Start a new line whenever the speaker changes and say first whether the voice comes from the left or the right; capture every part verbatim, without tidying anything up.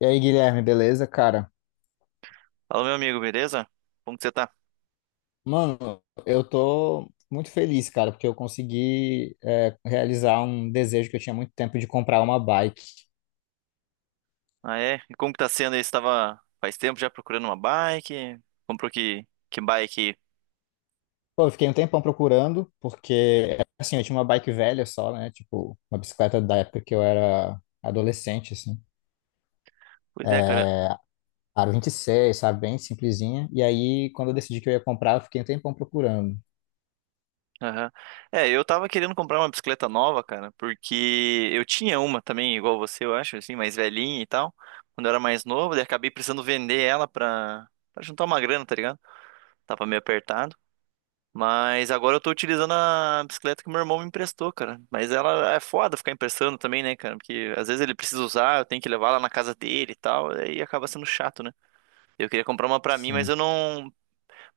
left: E aí, Guilherme, beleza, cara?
right: Fala, meu amigo, beleza? Como que você tá?
left: Mano, eu tô muito feliz, cara, porque eu consegui é, realizar um desejo que eu tinha muito tempo de comprar uma bike.
right: Ah, é? E como que tá sendo aí? Você tava faz tempo já procurando uma bike? Comprou que, que bike?
left: Pô, eu fiquei um tempão procurando, porque, assim, eu tinha uma bike velha só, né? Tipo, uma bicicleta da época que eu era adolescente, assim.
right: Pois é, cara.
left: Aro vinte e seis, sabe? Bem simplesinha. E aí, quando eu decidi que eu ia comprar, eu fiquei um tempão procurando,
right: Aham. É, eu tava querendo comprar uma bicicleta nova, cara, porque eu tinha uma também, igual você, eu acho, assim, mais velhinha e tal, quando eu era mais novo, daí acabei precisando vender ela pra, pra juntar uma grana, tá ligado? Tava meio apertado. Mas agora eu tô utilizando a bicicleta que meu irmão me emprestou, cara. Mas ela é foda ficar emprestando também, né, cara? Porque às vezes ele precisa usar, eu tenho que levar lá na casa dele e tal, aí acaba sendo chato, né? Eu queria comprar uma pra mim, mas
left: assim.
right: eu não.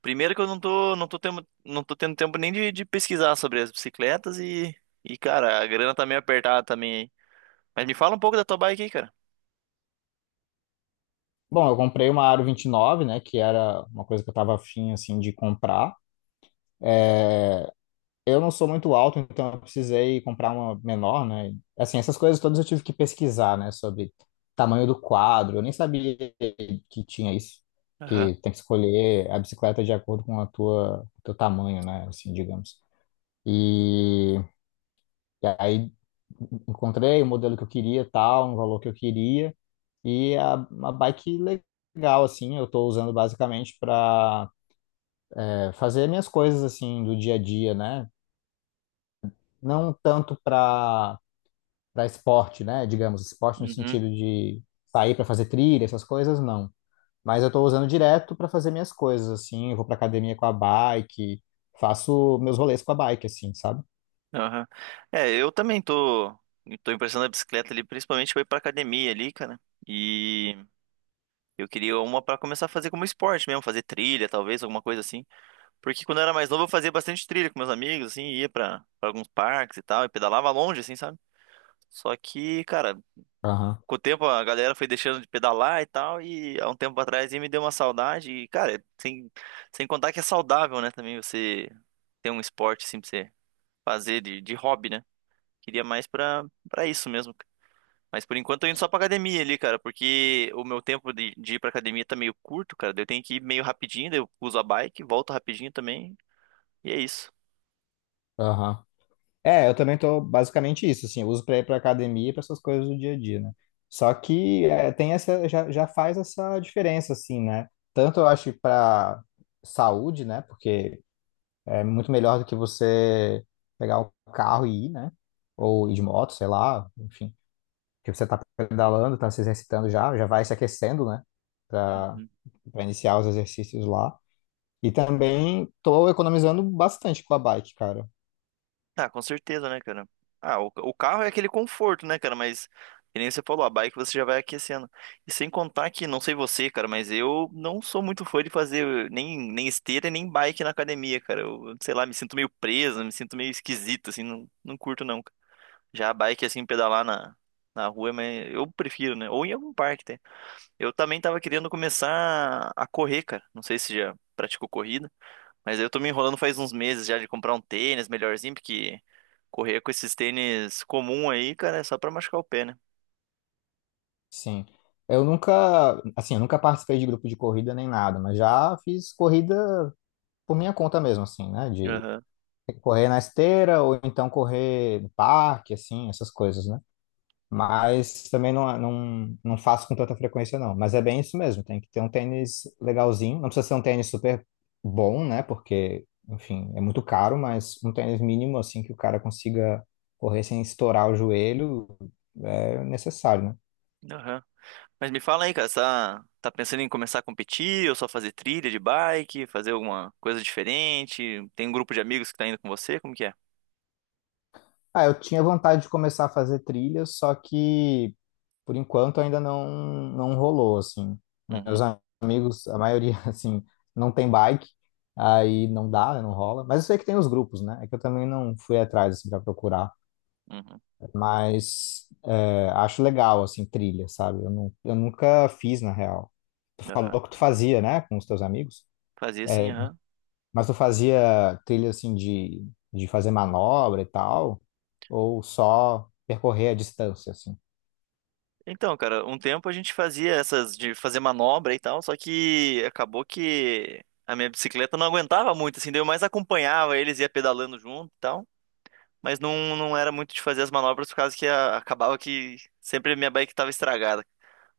right: Primeiro que eu não tô, não tô tendo, não tô tendo tempo nem de, de pesquisar sobre as bicicletas e, e, cara, a grana tá meio apertada também aí. Mas me fala um pouco da tua bike aí, cara.
left: Bom, eu comprei uma Aro vinte e nove, né? Que era uma coisa que eu tava afim, assim, de comprar. Eu não sou muito alto, então eu precisei comprar uma menor, né? Assim, essas coisas todas eu tive que pesquisar, né? Sobre tamanho do quadro. Eu nem sabia que tinha isso,
right: Aham.
left: que tem que escolher a bicicleta de acordo com a tua, o teu tamanho, né? Assim, digamos. E, e aí encontrei o modelo que eu queria, tal, um valor que eu queria e a, uma bike legal, assim. Eu estou usando basicamente para fazer minhas coisas assim do dia a dia, né? Não tanto para para esporte, né? Digamos, esporte no
right: Uhum.
left: sentido de sair para fazer trilha, essas coisas, não. Mas eu estou usando direto para fazer minhas coisas, assim. Eu vou para academia com a bike, faço meus rolês com a bike, assim, sabe?
right: Aham. É, eu também tô, tô emprestando a bicicleta ali, principalmente pra ir pra academia ali, cara. E. Eu queria uma pra começar a fazer como esporte mesmo, fazer trilha, talvez, alguma coisa assim. Porque quando eu era mais novo, eu fazia bastante trilha com meus amigos, assim, ia pra, pra alguns parques e tal, e pedalava longe, assim, sabe? Só que, cara,
left: Aham,
right: com o tempo a galera foi deixando de pedalar e tal, e há um tempo atrás aí me deu uma saudade, e, cara, sem, sem contar que é saudável, né, também você ter um esporte, assim, pra você fazer de, de hobby, né? Queria mais pra, pra isso mesmo. Mas por enquanto eu tô indo só pra academia ali, cara, porque o meu tempo de, de ir pra academia tá meio curto, cara. Daí Eu tenho que ir meio rapidinho, daí eu uso a bike, volto rapidinho também, e é isso.
left: aham. É, eu também tô basicamente isso, assim, eu uso para ir para academia e para essas coisas do dia a dia, né? Só que é, tem essa, já, já faz essa diferença, assim, né? Tanto eu acho para saúde, né? Porque é muito melhor do que você pegar o carro e ir, né? Ou ir de moto, sei lá, enfim. Porque você tá pedalando, tá se exercitando já, já vai se aquecendo, né? Pra,
right: Uhum.
left: pra iniciar os exercícios lá. E também tô economizando bastante com a bike, cara.
right: Ah, com certeza, né, cara? Ah, o, o carro é aquele conforto, né, cara? Mas, que nem você falou, a bike você já vai aquecendo. E sem contar que, não sei você, cara, mas eu não sou muito fã de fazer nem, nem esteira e nem bike na academia, cara. Eu, sei lá, me sinto meio preso, me sinto meio esquisito, assim, não, não curto, não. Já a bike, assim, pedalar na, na rua, mas eu prefiro, né? Ou em algum parque, tem. Eu também tava querendo começar a correr, cara. Não sei se já praticou corrida, mas eu tô me enrolando faz uns meses já de comprar um tênis melhorzinho, porque correr com esses tênis comum aí, cara, é só pra machucar o pé, né?
left: Sim. Eu nunca, assim, eu nunca participei de grupo de corrida nem nada, mas já fiz corrida por minha conta mesmo, assim, né? De
right: Aham,
left: correr na esteira ou então correr no parque, assim, essas coisas, né? Mas também não, não, não faço com tanta frequência, não. Mas é bem isso mesmo, tem que ter um tênis legalzinho. Não precisa ser um tênis super bom, né? Porque, enfim, é muito caro, mas um tênis mínimo, assim, que o cara consiga correr sem estourar o joelho, é necessário, né?
right: aham. Mas me fala aí, cara, você tá, tá pensando em começar a competir ou só fazer trilha de bike, fazer alguma coisa diferente? Tem um grupo de amigos que tá indo com você? Como que é?
left: Ah, eu tinha vontade de começar a fazer trilha, só que por enquanto ainda não, não rolou, assim. Meus
right: Uhum,
left: amigos, a maioria, assim, não tem bike, aí não dá, né, não rola. Mas eu sei que tem os grupos, né? É que eu também não fui atrás, assim, pra procurar.
right: uhum,
left: Mas é, acho legal, assim, trilha, sabe? Eu, não, eu nunca fiz, na real. Tu
right: aham.
left: falou que tu fazia, né, com os teus amigos.
right: Fazia assim,
left: É,
right: aham.
left: mas tu fazia trilha, assim, de, de fazer manobra e tal? Ou só percorrer a distância, assim?
right: Então, cara, um tempo a gente fazia essas de fazer manobra e tal, só que acabou que a minha bicicleta não aguentava muito, assim, daí eu mais acompanhava eles, ia pedalando junto e tal, mas não, não era muito de fazer as manobras por causa que a- acabava que sempre a minha bike tava estragada.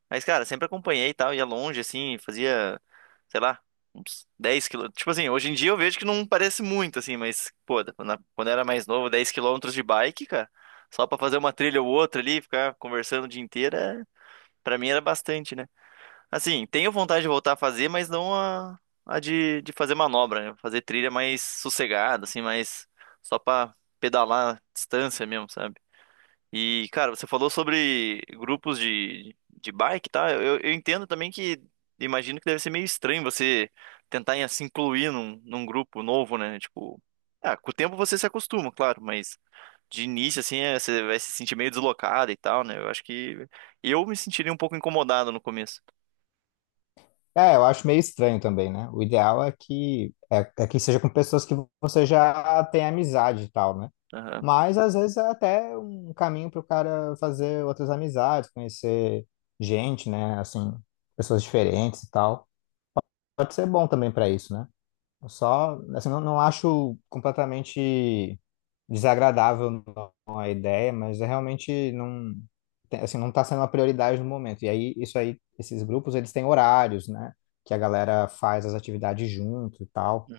right: Mas, cara, sempre acompanhei e tal, ia longe, assim, fazia, sei lá, uns 10 quilômetros. Tipo assim, hoje em dia eu vejo que não parece muito, assim, mas, pô, na- quando eu era mais novo, dez quilômetros de bike, cara, só pra fazer uma trilha ou outra ali, ficar conversando o dia inteiro. é Pra mim era bastante, né? Assim, tenho vontade de voltar a fazer, mas não a, a de, de fazer manobra, né? Fazer trilha mais sossegada, assim, mais só pra pedalar a distância mesmo, sabe? E, cara, você falou sobre grupos de, de bike, tá? Eu, eu entendo também que, imagino que deve ser meio estranho você tentar em- se incluir num, num grupo novo, né? Tipo, ah, com o tempo você se acostuma, claro, mas de início, assim, é, você vai se sentir meio deslocado e tal, né? Eu acho que eu me sentiria um pouco incomodado no começo.
left: É, eu acho meio estranho também, né? O ideal é que é, é que seja com pessoas que você já tem amizade e tal, né?
right: Aham.
left: Mas às vezes é até um caminho para o cara fazer outras amizades, conhecer gente, né? Assim, pessoas diferentes e tal. Pode ser bom também para isso, né? Eu só, assim, não, não acho completamente desagradável não, a ideia, mas é realmente não, tem- assim, não está sendo uma prioridade no momento. E aí, isso aí, esses grupos, eles têm horários, né? Que a galera faz as atividades junto e tal.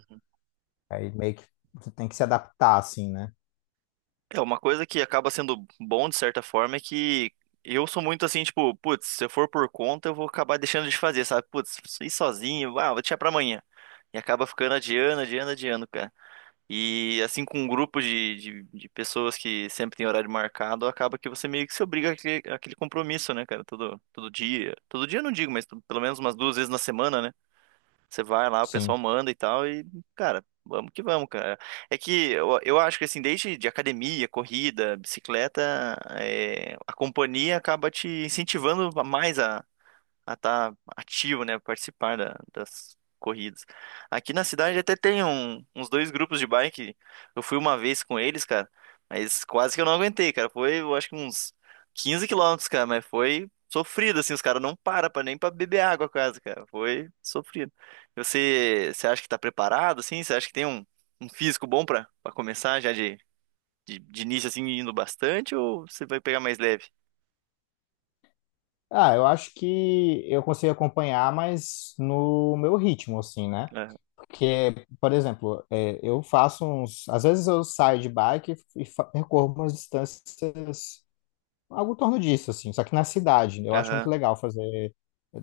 left: Aí meio que tu tem que se adaptar, assim, né?
right: É, uma coisa que acaba sendo bom de certa forma é que eu sou muito assim, tipo, putz, se eu for por conta, eu vou acabar deixando de fazer, sabe? Putz, isso eu sozinho, ah, vou deixar pra amanhã. E acaba ficando adiando, adiando, adiando, cara. E assim, com um grupo de, de, de pessoas que sempre tem horário marcado, acaba que você meio que se obriga àquele, àquele compromisso, né, cara? Todo, todo dia. Todo dia eu não digo, mas pelo menos umas duas vezes na semana, né? Você vai lá, o pessoal
left: Sim.
right: manda e tal, e, cara, vamos que vamos, cara. É que eu, eu acho que, assim, desde de academia, corrida, bicicleta, é, a companhia acaba te incentivando mais a, a estar ativo, né, participar da- das corridas. Aqui na cidade até tem um- uns dois grupos de bike. Eu fui uma vez com eles, cara, mas quase que eu não aguentei, cara. Foi, eu acho que uns quinze quilômetros, cara, mas foi sofrido, assim, os caras não param pra, nem pra beber água quase, cara. Foi sofrido. E Você, você acha que tá preparado, assim? Você acha que tem um, um físico bom pra, pra começar já de, de, de início, assim, indo bastante, ou você vai pegar mais leve?
left: Ah, eu acho que eu consigo acompanhar, mas no meu ritmo, assim, né?
right: Aham,
left: Porque, por exemplo, é, eu faço uns. Às vezes eu saio de bike e fa- percorro umas distâncias, algo em torno disso, assim, só que na cidade. Eu acho muito
right: aham,
left: legal fazer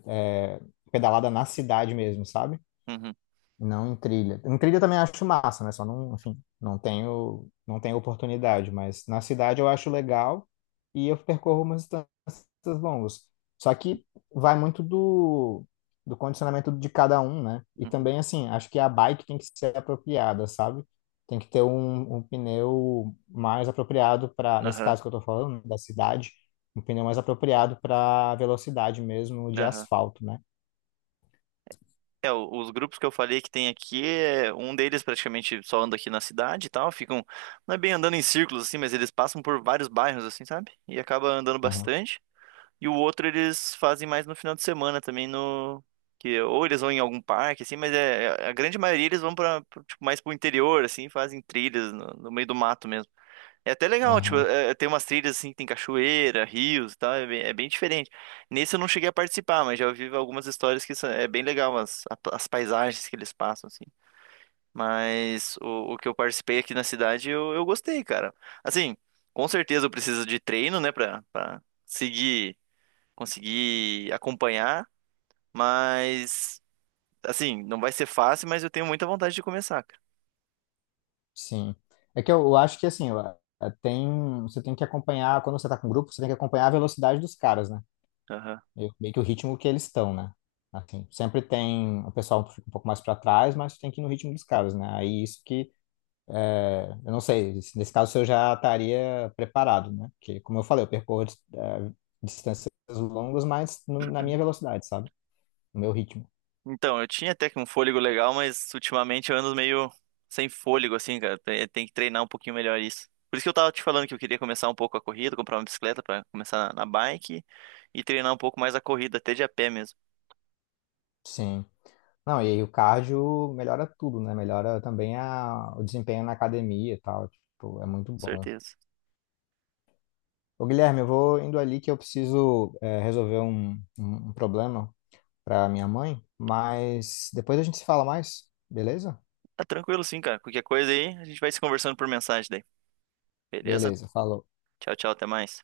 left: é, pedalada na cidade mesmo, sabe?
right: uhum,
left: Não em trilha. Em trilha eu também acho massa, né? Só não, enfim, não tenho, não tenho oportunidade, mas na cidade eu acho legal e eu percorro umas distâncias longas. Só que vai muito do, do condicionamento de cada um, né? E
right: uhum,
left: também, assim, acho que a bike tem que ser apropriada, sabe? Tem que ter um, um pneu mais apropriado para, nesse
right: aham,
left: caso que eu tô falando, né, da cidade, um pneu mais apropriado para velocidade mesmo de
right: aham.
left: asfalto, né?
right: É, o- os grupos que eu falei que tem aqui, é, um deles praticamente só anda aqui na cidade e tal, ficam, não é bem andando em círculos assim, mas eles passam por vários bairros assim, sabe? E acaba andando
left: Aham,
right: bastante. E o outro eles fazem mais no final de semana também no que ou eles vão em algum parque assim, mas é é- a grande maioria eles vão para tipo mais pro interior assim, fazem trilhas no, no meio do mato mesmo. É até legal, tipo,
left: aham.
right: é- é, tem umas trilhas assim que tem cachoeira, rios e tal, é bem, é bem diferente. Nesse eu não cheguei a participar, mas já ouvi algumas histórias que são- é bem legal as, a- as paisagens que eles passam, assim. Mas o, o que eu participei aqui na cidade eu, eu gostei, cara. Assim, com certeza eu preciso de treino, né, pra, pra seguir, conseguir acompanhar, mas assim, não vai ser fácil, mas eu tenho muita vontade de começar,
left: Sim. É que eu, eu acho que assim, eu- eh, tem, você tem que acompanhar, quando você tá com grupo, você tem que acompanhar a velocidade dos caras, né?
right: cara.
left: E meio que o ritmo que eles estão, né? Assim, sempre tem, o pessoal fica um pouco mais para trás, mas tem que ir no ritmo dos caras, né? Aí isso que, eh, eu não sei, se nesse caso eu já estaria preparado, né? Porque, como eu falei, eu percorro, eh, distâncias longas, mas no- na minha velocidade, sabe? No meu ritmo.
right: Então, eu tinha até que um fôlego legal, mas ultimamente eu ando meio sem fôlego, assim, cara. Tem tem que treinar um pouquinho melhor isso. Por isso que eu tava te falando que eu queria começar um pouco a corrida, comprar uma bicicleta pra começar na na bike e treinar um pouco mais a corrida, até de a pé mesmo,
left: Sim. Não, e aí o cardio melhora tudo, né? Melhora também a, o desempenho na academia e tal. Tipo, é
right: com
left: muito bom.
right: certeza.
left: Ô, Guilherme, eu vou indo ali que eu preciso é, resolver um, um, um problema para minha mãe, mas depois a gente se fala mais, beleza?
right: Tá tranquilo sim, cara. Qualquer coisa aí, a gente vai se conversando por mensagem daí. Beleza?
left: Beleza, falou.
right: Tchau, tchau, até mais.